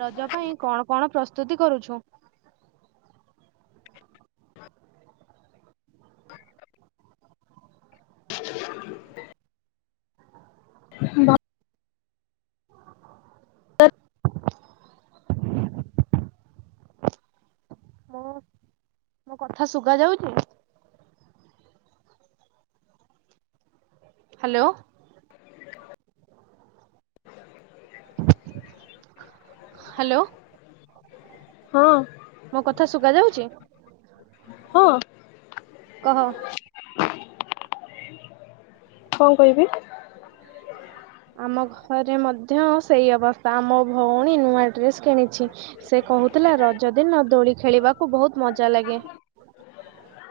ରଜ ପାଇଁ କଣ କଣ ପ୍ରସ୍ତୁତି କରୁଛୁ। [inaudible] ବା [inaudible] ହ [inaudible] ମୁଁ ମୋ କଥା ଶୁଗା ଯାଉଛି। ହ୍ୟାଲୋ। ହ୍ୟାଲୋ। ମୋ କଥା ଶୁଗା ଯାଉଛି। ହଁ କହ। [inaudible] କଣ କହିବି? ଆମ ଘରେ ମଧ୍ୟ ସେଇ ଅବସ୍ଥା ଆମ ଭଉଣୀ ନୂଆ ଡ୍ରେସ କିଣିଛି ସେ କହୁଥିଲା ରଜ ଦିନ ଦୋଳି ଖେଳିବାକୁ ବହୁତ ମଜା ଲାଗେ।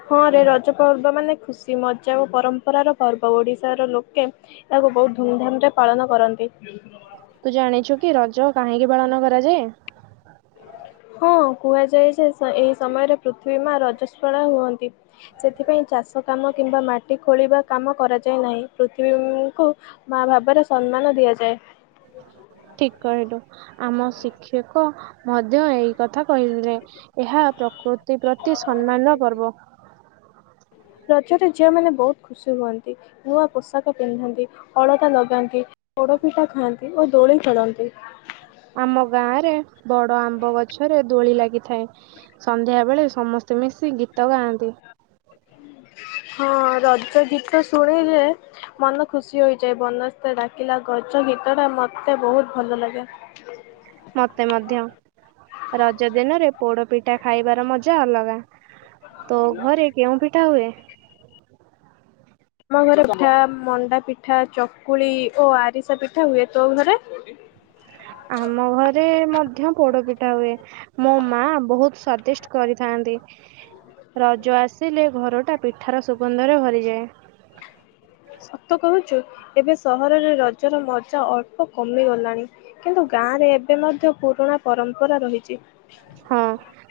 ହଁ ରେ ରଜ ପର୍ବ ମାନେ ଖୁସି ମଜା ଓ ପରମ୍ପରାର ପର୍ବ ଓଡିଶାର ଲୋକ ପାଳନ କରନ୍ତି। ତୁ ଜାଣିଛୁ କି ରଜ କାହିଁକି ପାଳନ କରାଯାଏ? ହଁ କୁହାଯାଏ ଯେ ଏହି ସମୟରେ ପୃଥିବୀ ମା ରଜସ୍ପଳା ହୁଅନ୍ତି ସେଥିପାଇଁ ଚାଷ କାମ କିମ୍ବା ମାଟି ଖୋଳିବା କାମ କରାଯାଏ ନାହିଁ ପୃଥିବୀଙ୍କୁ ମା ଭାବରେ ସମ୍ମାନ ଦିଆଯାଏ। ଠିକ କହିଲୁ ଆମ ଶିକ୍ଷକ ମଧ୍ୟ ଏଇ କଥା କହିଥିଲେ ଏହା ପ୍ରକୃତି ପ୍ରତି ସମ୍ମାନର ପର୍ବ। ହ [inaudible] ରଜରେ ଝିଅମାନେ ବହୁତ ଖୁସି ହୁଅନ୍ତି ନୂଆ ପୋଷାକ ପିନ୍ଧନ୍ତି, ଅଳତା ଲଗାନ୍ତି ଓ ପୋଡ଼ପିଠା ଖାଆନ୍ତି ଓ ଦୋଳି ଖେଳନ୍ତି। ଆମ ଗାଁ ରେ ବଡ଼ ଆମ୍ବ ଗଛରେ ଦୋଳି ଲାଗିଥାଏ ସନ୍ଧ୍ୟା ବେଳେ ସମସ୍ତେ ମିଶି ଗୀତ ଗାଆନ୍ତି। ହଁ ରଜ ଗୀତ ଶୁଣି [unintelligible] ମନ ଖୁସି ହୋଇଯାଏ ବନସ୍ତେ ଡାକିଲା ଗଜ ଗୀତ ଟା ମତେ ବହୁତ୍ ଭଲ ଲାଗେ। ମତେ ମଧ୍ୟ ରଜ ଦିନରେ ପୋଡ଼ ପିଠା ଖାଇବାର ମଜା ଅଲଗା। ତୋ ଘରେ କେଉଁ ପିଠା ହୁଏ? ଆମ ଘରେ ପିଠା ମଣ୍ଡା ପିଠା, ଚକୁଳି ଓ ଆରିସା ପିଠା ହୁଏ। ତୋ ଘରେ? ଆମ ଘରେ ମଧ୍ୟ ପୋଡ଼ପିଠା ହୁଏ। ମୋ ମା ବହୁତ୍ ସ୍ଵାଦିଷ୍ଟ୍ କରିଥାନ୍ତି। ରଜ ଆସିଲେ ଘରଟା ପିଠାର ସୁଗନ୍ଧରେ ଭରିଯାଏ। ସତ କହୁଛୁ ଏବେ ସହରରେ ରଜର ମଜା ଅଳ୍ପ କମିଗଲାଣି କିନ୍ତୁ ଗାଁରେ ଏବେ ମଧ୍ୟ ପୁରୁଣା ପରମ୍ପରା ରହିଛି। ହଁ।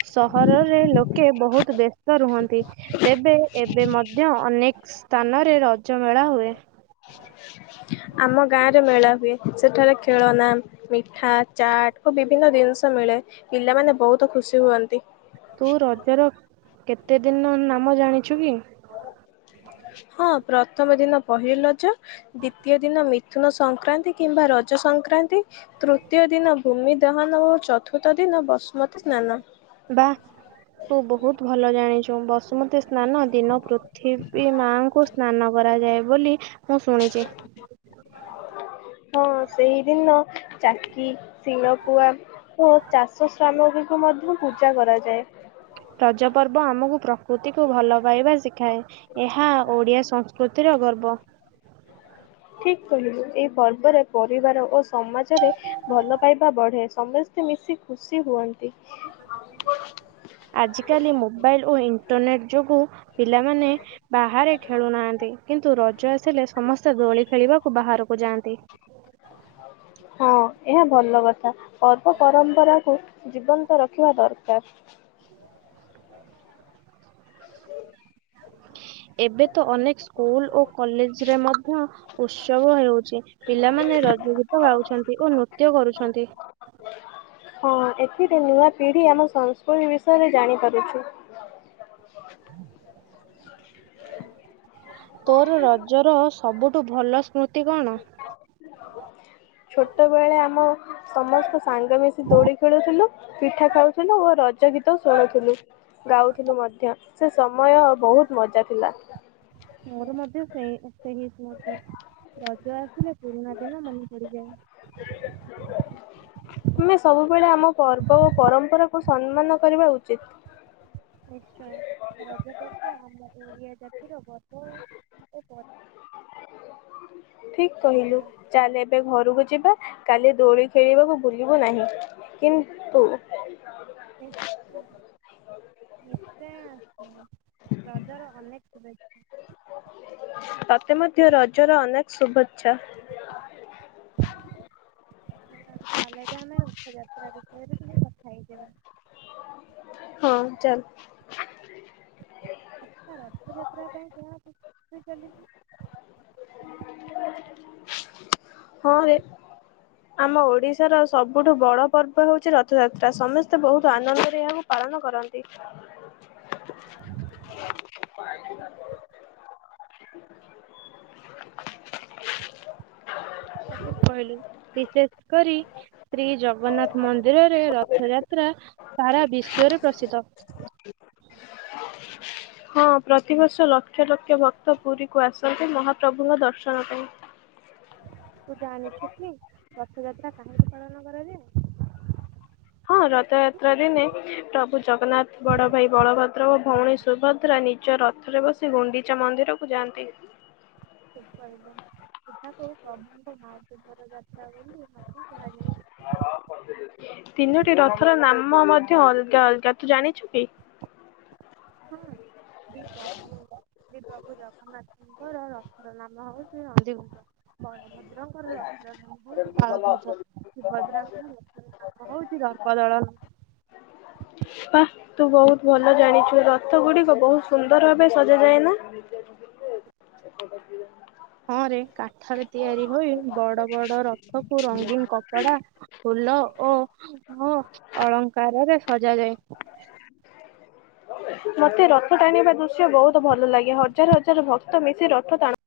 ସହରରେ ଲୋକେ ବହୁତ୍ ବ୍ୟସ୍ତ ରୁହନ୍ତି ତେବେ ଏବେ ମଧ୍ୟ ଅନେକେ ସ୍ଥାନରେ ରଜ ମେଳା ହୁଏ। ଆମ ଗାଁ ରେ ମେଳା ହୁଏ ସେଠାରେ ଖେଳନା, ମିଠା, ଚାଟ ଓ ବିଭିନ୍ନ ଜିନିଷ ମିଳେ ପିଲାମାନେ ବହୁତ ଖୁସି ହୁଅନ୍ତି। ତୁ ରଜର କେତେ ଦିନ ନାମ ଜାଣିଛୁ କି? ହଁ ପ୍ରଥମ ଦିନ ପହିଲି ରଜ ଦ୍ଵିତୀୟ ଦିନ ମି ମିଥୁନ ସଂକ୍ରାନ୍ତି କିମ୍ବା ରଜ ସଂକ୍ରାନ୍ତି ତୃତୀୟ ଦିନ ଭୂମି ଦହନ ଓ ଚତୁର୍ଥ ଦି [unintelligible] ବସୁମତୀ ସ୍ନାନ। ବା ତୁ ବହୁତ୍ ଭଲ ଜାଣିଚୁ। [unintelligible] ବସୁମତୀ ସ୍ନାନ ଦିନ ପୃଥିବୀ ମା ଙ୍କୁ ସ୍ନାନ କରାଯାଏ ବୋଲି ମୁଁ ଶୁଣିଛି। ହଁ ସେଇଦିନ ଚାକି, ଶିଳପୁଆ, ଓ ଚାଷ ସ୍ରାମ [unintelligible] କୁ ମଧ୍ୟ ପୂଜା କରାଯାଏ। ରଜ ପର୍ବ ଆମକୁ ପ୍ର ତିକୁ ଭଲ ପାଇବା ଶିଖାଏ ଏହା ଓଡ଼ିଆ ସଂସ୍କୃତିର ଗର୍ବ। ଠିକ୍ କହିଲୁ ଏହି ପର୍ବରେ ପରିବାର ଓ ସମାଜରେ ଭଲ ପାଇବା ବଢ଼େ ସମସ୍ତେ ମିଶି ଖୁସି ହୁଅନ୍ତି। ଆଜିକାଲି ମୋବାଇଲ ଓ ଇଣ୍ଟରନେଟ୍ ଯୋଗୁ ପିଲାମାନେ ବାହାରେ ଖେଳୁନାହାନ୍ତି କିନ୍ତୁ ରଜ ଆସିଲେ ସମସ୍ତେ ଦୋଳି ଖେଳିବାକୁ ବା ବାହାରକୁ ଯାଆନ୍ତି। ହଁ। ଏହା ଭଲ କଥା ପର୍ବ ପରମ୍ପରାକୁ ଜୀବନ୍ତ ରଖିବା ଦରକାର। ଏବେ ତ ଅନେକ ସ୍କୁଲ୍ ଓ କଲେଜରେ ମଧ୍ୟ ଉତ୍ସବ ହେଉଛି ପିଲାମାନେ ରଜ ଗୀତ ଗାଉଛନ୍ତି ଓ ନୃତ୍ୟ କରୁଛନ୍ତି। ହଁ ଏଥିରେ ନୂଆ ପିଢ଼ି ଆମ ସଂସ୍କୃତି ବିଷୟରେ ଜାଣିପାରୁଛୁ। ତୋର ରଜର ସବୁଠୁ ଭଲ ସ୍ମୃତି କଣ? ଛୋଟବେଳେ ଆମ ସମସ୍ତ ସାଙ୍ଗ ମିଶି ଦୋଳି ଖେଳୁଥିଲୁ ପିଠା ଖାଉଥିଲୁ ଓ ରଜ ନାଚ ଗୀତ ଶୁଣୁଥିଲୁ ଗାଉଥିଲୁ ମଧ୍ୟ ସେ ସମୟ ବହୁତ୍ ମଜା ଥିଲା। [unintelligible] ମତେ ରଜ ଆସିଲେ ପୁରୁଣା ଦିନ ମନେ ପଡ଼ିଯାଏ। ଆମେ ସବୁବେଳେ ଆମ ପର୍ବ ଓ ପରମ୍ପରାକୁ ସମ୍ମାନ କରିବା ଉଚିତ୍। ନିଶ୍ଚୟ ରଜ ପର୍ବ ଆମ ଓଡ଼ିଆ ଜାତିର ଗର୍ବ ଓ [unintelligible] ଠିକ କହିଲୁ ନିଶ୍ଚୟ ଚାଲ ଏବେ ଘରକୁ ଯିବା। କାଲି ଦୋଳି ଖେଳିବାକୁ ଭୁଲିବୁ ନାହିଁ କିନ୍ତୁ [unintelligible] ନିଶ୍ଚୟ ଆସିବୁ ରଜର ଅନେକ ଶୁଭେଚ୍ଛା। ତତେ ମଧ୍ୟ ରଜର ଅନେକ ଶୁଭେଚ୍ଛା। ସାଙ୍ଗ ତାହେଲେ ଏବେ ଆମେ ରଥଯାତ୍ରା ବିଷୟରେ ଟିକେ କ ହଁ ଚାଲ। ଆଚ୍ଛା ରଥଯାତ୍ରା ପାଇଁ କଣ ପ୍ରସ୍ତୁତି ଚାଲିଛି? ହଁରେ। ଆମ ଓଡିଶାର ସବୁଠୁ ବଡ ପର୍ବ ହଉଛି ରଥଯାତ୍ରା ସମସ୍ତେ ବହୁତ ଆନନ୍ଦରେ ଏହାକୁ ପାଳ ନ କରନ୍ତି। [inaudible] [inaudible] ସଠିକ କହିଲୁ ବିଶେଷ କରି ଶ୍ରୀ ଜଗ ଜଗନ୍ନାଥ ମନ୍ଦିରରେ ରଥଯାତ୍ରା ସାରା ବିଶ୍ଵ ରେ ପ୍ରସିଦ୍ଧ। [inaudible] ହଁ ପ୍ରତିବର୍ଷ ଲକ୍ଷ ଲକ୍ଷ ଭକ୍ତ ପୁରୀକୁ ଆସନ୍ତି ମହାପ୍ରଭୁଙ୍କ ଦର୍ଶନ ପାଇଁ। ତୁ ଜାଣିଛୁ କି ରଥଯାତ୍ରା କାହିଁକି ପାଳନ କରା ଯାଏ। ହଁ ରଥଯାତ୍ରା ଦିନେ ପ୍ରଭୁ ଜଗନ୍ନାଥ ବଡ ଭାଇ ବଳଭଦ୍ର ଓ ଭଉଣୀ ସୁଭଦ୍ରା ନିଜ ରଥରେ ବସି ଗୁଣ୍ଡିଚା ମନ୍ଦିରକୁ ଯାଆନ୍ତି। [inaudible] ଠିକ କହିଲୁ ଏଠାକୁ ପ୍ରଭୁଙ୍କ ମାଉ ପବର ଯାତ୍ରା ବୋଲି ମଧ୍ୟ କୁହାଯାଏ। ତିନୋଟି ରଥର ନାମ ମଧ୍ୟ ଅଲଗା ଅଲଗା ତୁ ଜାଣିଛୁ? କି? ହଁ [inaudible] ପ୍ରଭୁ ଜଗନ୍ନାଥ। [unintelligible] ନାମ ହଉଛି ନନ୍ଦିଘୋଷ ବଳଭଦ୍ରଙ୍କର ରଥର ନାମ ହଉଛି ତାଳଧ୍ୱଜ ଶୁଭ ସୁଭଦ୍ରାଙ୍କ ରଥର ନାମ ହଉଛି ଧର୍ପ ଦଳନ। ବାଃ। ତୁ ବହୁତ ଭଲ ଜାଣିଛୁ ରଥ ଗୁଡିକ ବହୁତ ସୁନ୍ଦର ଭାବେ ସଜ ଯାଏ ନା। ହଁ ରେ କାଠରେ ତିଆରି ହୋଇ ବଡ ବଡ ରଥକୁ ରଙ୍ଗୀନ କପଡା ଭଲ ଓ ଓ ଅଳଙ୍କାରରେ ସଜାଯାଏ। ମୋତେ ରଥ ଟାଣିବା ଦୃଶ୍ୟ ବହୁତ ଭଲ ଲାଗେ ହଜାର ହଜାର ଭକ୍ତ ମିଶି ରଥ ଟାଣ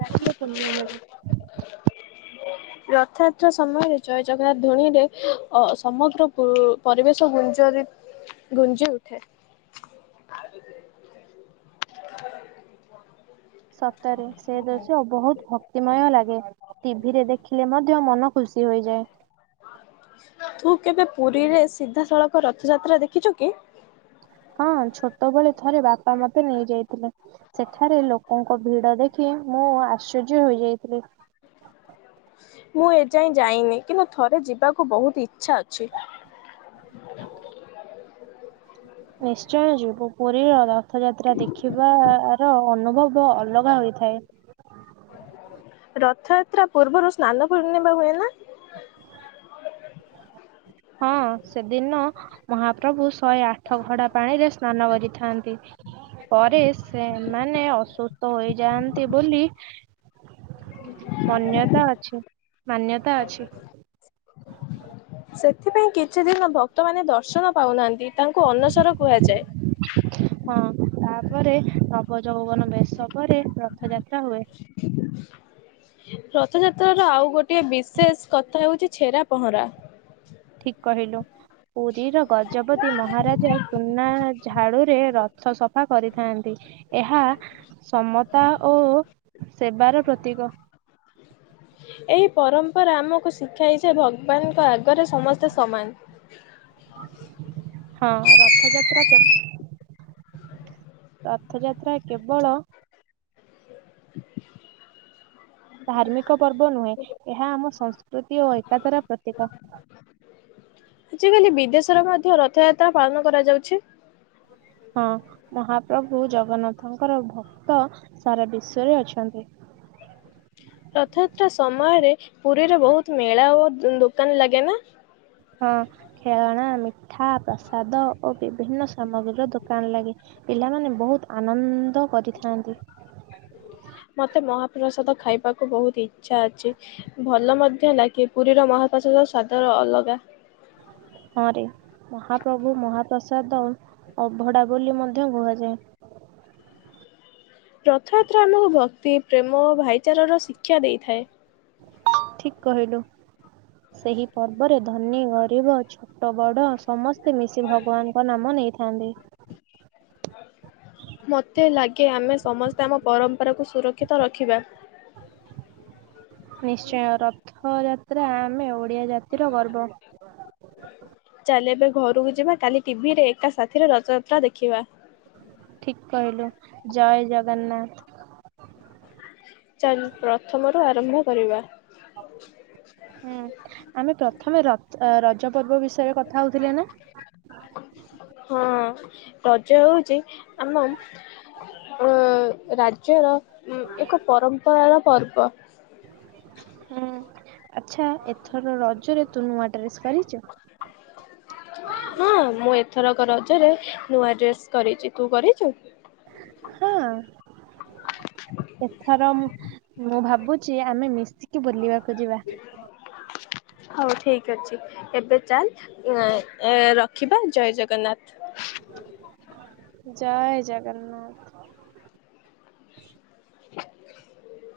ଦେଖିଲେ ପୁଣ୍ୟ ମିଳେ। [inaudible] ରଥଯାତ୍ରା ସମୟରେ ଜୟ ଜଗନ୍ନାଥ ଧୂଣିରେ ଅ ସମଗ୍ର ପରିବେଶ ଗୁଞ୍ଜ ଗୁଞ୍ଜି ଉଠେ। [inaudible] ସପ୍ତରେ ସେ ଦୃଶ୍ୟ ବହୁତ ଭକ୍ତିମୟ ଲାଗେ ଟିଭିରେ ଦେଖିଲେ ମ ମଧ୍ୟ ମନ ଖୁସି ହୋଇଯାଏ। ତୁ କେବେ ପୁରୀରେ ସିଧାସଳଖ ରଥଯାତ୍ରା ଦେଖିଛୁ କି? ହଁ ଛୋଟବେଳେ ଥରେ ବାପା ମତେ ନେଇଯାଇଥିଲେ ସେଠାରେ ଲୋକଙ୍କ ଭିଡ ଦେଖି ମୁଁ ଆଶ୍ଚର୍ଯ୍ୟ ହୋଇଯାଇଥିଲି। ମୁଁ ଏଯାଏଁ ଯାଇନି କିନ୍ତୁ ଥରେ ଯିବାକୁ ବହୁତ ଇ ଇଛା ଅଛି। ନିଶ୍ଚୟ ଯିବୁ ପୁରୀର ରଥଯାତ୍ରା ଦେଖିବାର ଅନୁଭବ ଅଲଗା ହୋଇଥାଏ। ରଥଯାତ୍ରା ପୂର୍ବରୁ ସ୍ନାନ ପୂର୍ଣ୍ଣିମା ହୁଏ ନା? ହଁ ସେଦିନ ମହାପ୍ରଭୁ ଶହେ ଆଠ ଘଡା ପାଣିରେ ସ୍ନାନ କରିଥାନ୍ତି। ପରେ ସେମାନେ ଅସୁସ୍ଥ ହୋଇଯାଆନ୍ତି ବୋଲି ମାନ୍ୟତା ଅଛି, ମାନ୍ୟତା ଅଛି। ସେଥିପାଇଁ କିଛି ଦିନ ଭକ୍ତ ମାନ ଦର୍ଶନ ପାଉନାହାନ୍ତି, ତାଙ୍କୁ ଅନସର କୁହାଯାଏ। ହଁ ତାପରେ ନବ ଜଗଗଣ ବେଶ। ପରେ ରଥଯାତ୍ରା ହୁଏ। ରଥଯାତ୍ର ର ଆଉ ଗୋଟେ ବିଶେଷ କଥା ହଉଚି ଛେରା ପହଁରା। ଠିକ କହିଲୁ, ପୁରୀର ଗଜପତି ମହାରାଜା ସୁନା ଝାଡୁରେ ର ସଫା କରିଥାନ୍ତି, ଏହା ସମତା ଓ ସେବାର ପ୍ରତୀକ। ଏହି ପରମ୍ପରା ଆମକୁ ଶିଖାଇଛି, ଭଗବାନଙ୍କ ଆଗରେ ସମସ୍ତେ ସମାନ। ହଁ ରଥଯାତ୍ରା ରଥଯାତ୍ରା କେବଳ [inaudible] ଧାର୍ମିକ ପର୍ବ ନୁହେଁ, ଏହା ଆମ ସଂସ୍ ଆଜିକାଲି ବିଦେଶରେ ମଧ୍ୟ ରଥଯା ତା ପାଳନ କରାଯାଉଛି। ହଁ ମହାପ୍ରଭୁ ଜଗନ୍ନାଥଙ୍କର ଭକ୍ତ ସାରା ବିଶ୍ଵରେ ଅଛନ୍ତି। [inaudible] ରଥଯାତ୍ରା ସମୟରେ ପୁରୀରେ ବୋହୁତ ମେଳା ଓ ଦୋକାନ ଲାଗେ ନା? ହଁ ଖେଳଣା, ମିଠା, ପ୍ରସାଦ ଓ ବିଭିନ୍ନ ସାମଗ୍ରୀ ର ଦୋକାନ ଲାଗେ। ପିଲାମାନେ ବୋହୁତ ଆନନ୍ଦ କରିଥାନ୍ତି। ମତେ ମହାପ୍ରସାଦ ଖାଇବାକୁ ବହୁତ ଇଚ୍ଛା ଅଛି। ଭଲ ମଧ୍ୟ ଲାଗେ। ପୁରୀର ମହାପ୍ର ସ୍ଵାଦର ଅଲଗା। ହଁରେ। ମହାପ୍ରଭୁ ମହାପ୍ରସାଦ ଅଭଡ଼ା ବୋଲି ମଧ୍ୟ କୁହାଯାଏ। [inaudible] ରଥଯାତ୍ରା ଆମକୁ ଭକ୍ତି, ପ୍ରେମ, ଓ ଭାଇଚାରାର ଶିକ୍ଷା ଦେଇଥାଏ। ଠିକ କହିଲୁ, ସେଇ ପର୍ବରେ ଧନୀ, ଗରିବ, ଛୋଟ, ବଡ ସମସ୍ତେ ମିଶି ଭଗବାନଙ୍କ ନାମ ନେଇଥାନ୍ତି। ମତେ ଲାଗେ କି ଆମେ ସମସ୍ତେ ଆମ ପରମ୍ପରାକୁ ସୁରକ୍ଷିତ ରଖିବା। ନିଶ୍ଚୟ ରଥଯାତ୍ରା ଆମେ ଓ ଓଡ଼ିଆ ଜାତିର ଗର୍ବ। ଚାଲ ଏବେ ଘରକୁ ଯିବା, କାଲି ଟି ଭିରେ ଏକା ସାଥିରେ ରଥଯାତ୍ରା ଦେଖିବା। ଠିକ କହିଲୁ ଜୟ ଜଗନ୍ନାଥ। ଚାଲ୍ ପ୍ରଥମରୁୁ ଆରମ୍ଭ କରିବା। ହୁଁ ଆମେ ପ୍ରଥମେ ର ରଜ ପର୍ବ ବିଷୟରେ ରେ କଥା ହଉଥିଲେ ନା? ହଁ ରଜ ହେଉଚି ଆମ ରାଜ୍ୟର ଉଁ ଏକ ପରମ୍ପରାର ପର୍ବ। ହୁଁ। ଆଚ୍ଛା ଏଥର ରଜରେ ତୁ ନୂଆ ଡ୍ରେସ୍ କରିଛୁ? ହୁଁ ମୁଁ ଏଥର କ ର ରେ ନୂଆ ଡ୍ରେସ୍ କରିଚି, ତୁ କରିଚୁ? ହଁ ଏଥର ମୁଁ ଭାବୁ ଭାବୁଚି ଆମେ ମିଶିକି ବୁଲିବାକୁ ଯିବା। ହଉ ଠିକ୍ ଅଛି, ଏବେ ଚାଲ୍ ରଖିବା, ଜୟ ଜଗନ୍ନାଥ। [inaudible] ଜୟ ଜଗନ୍ନାଥ। [inaudible]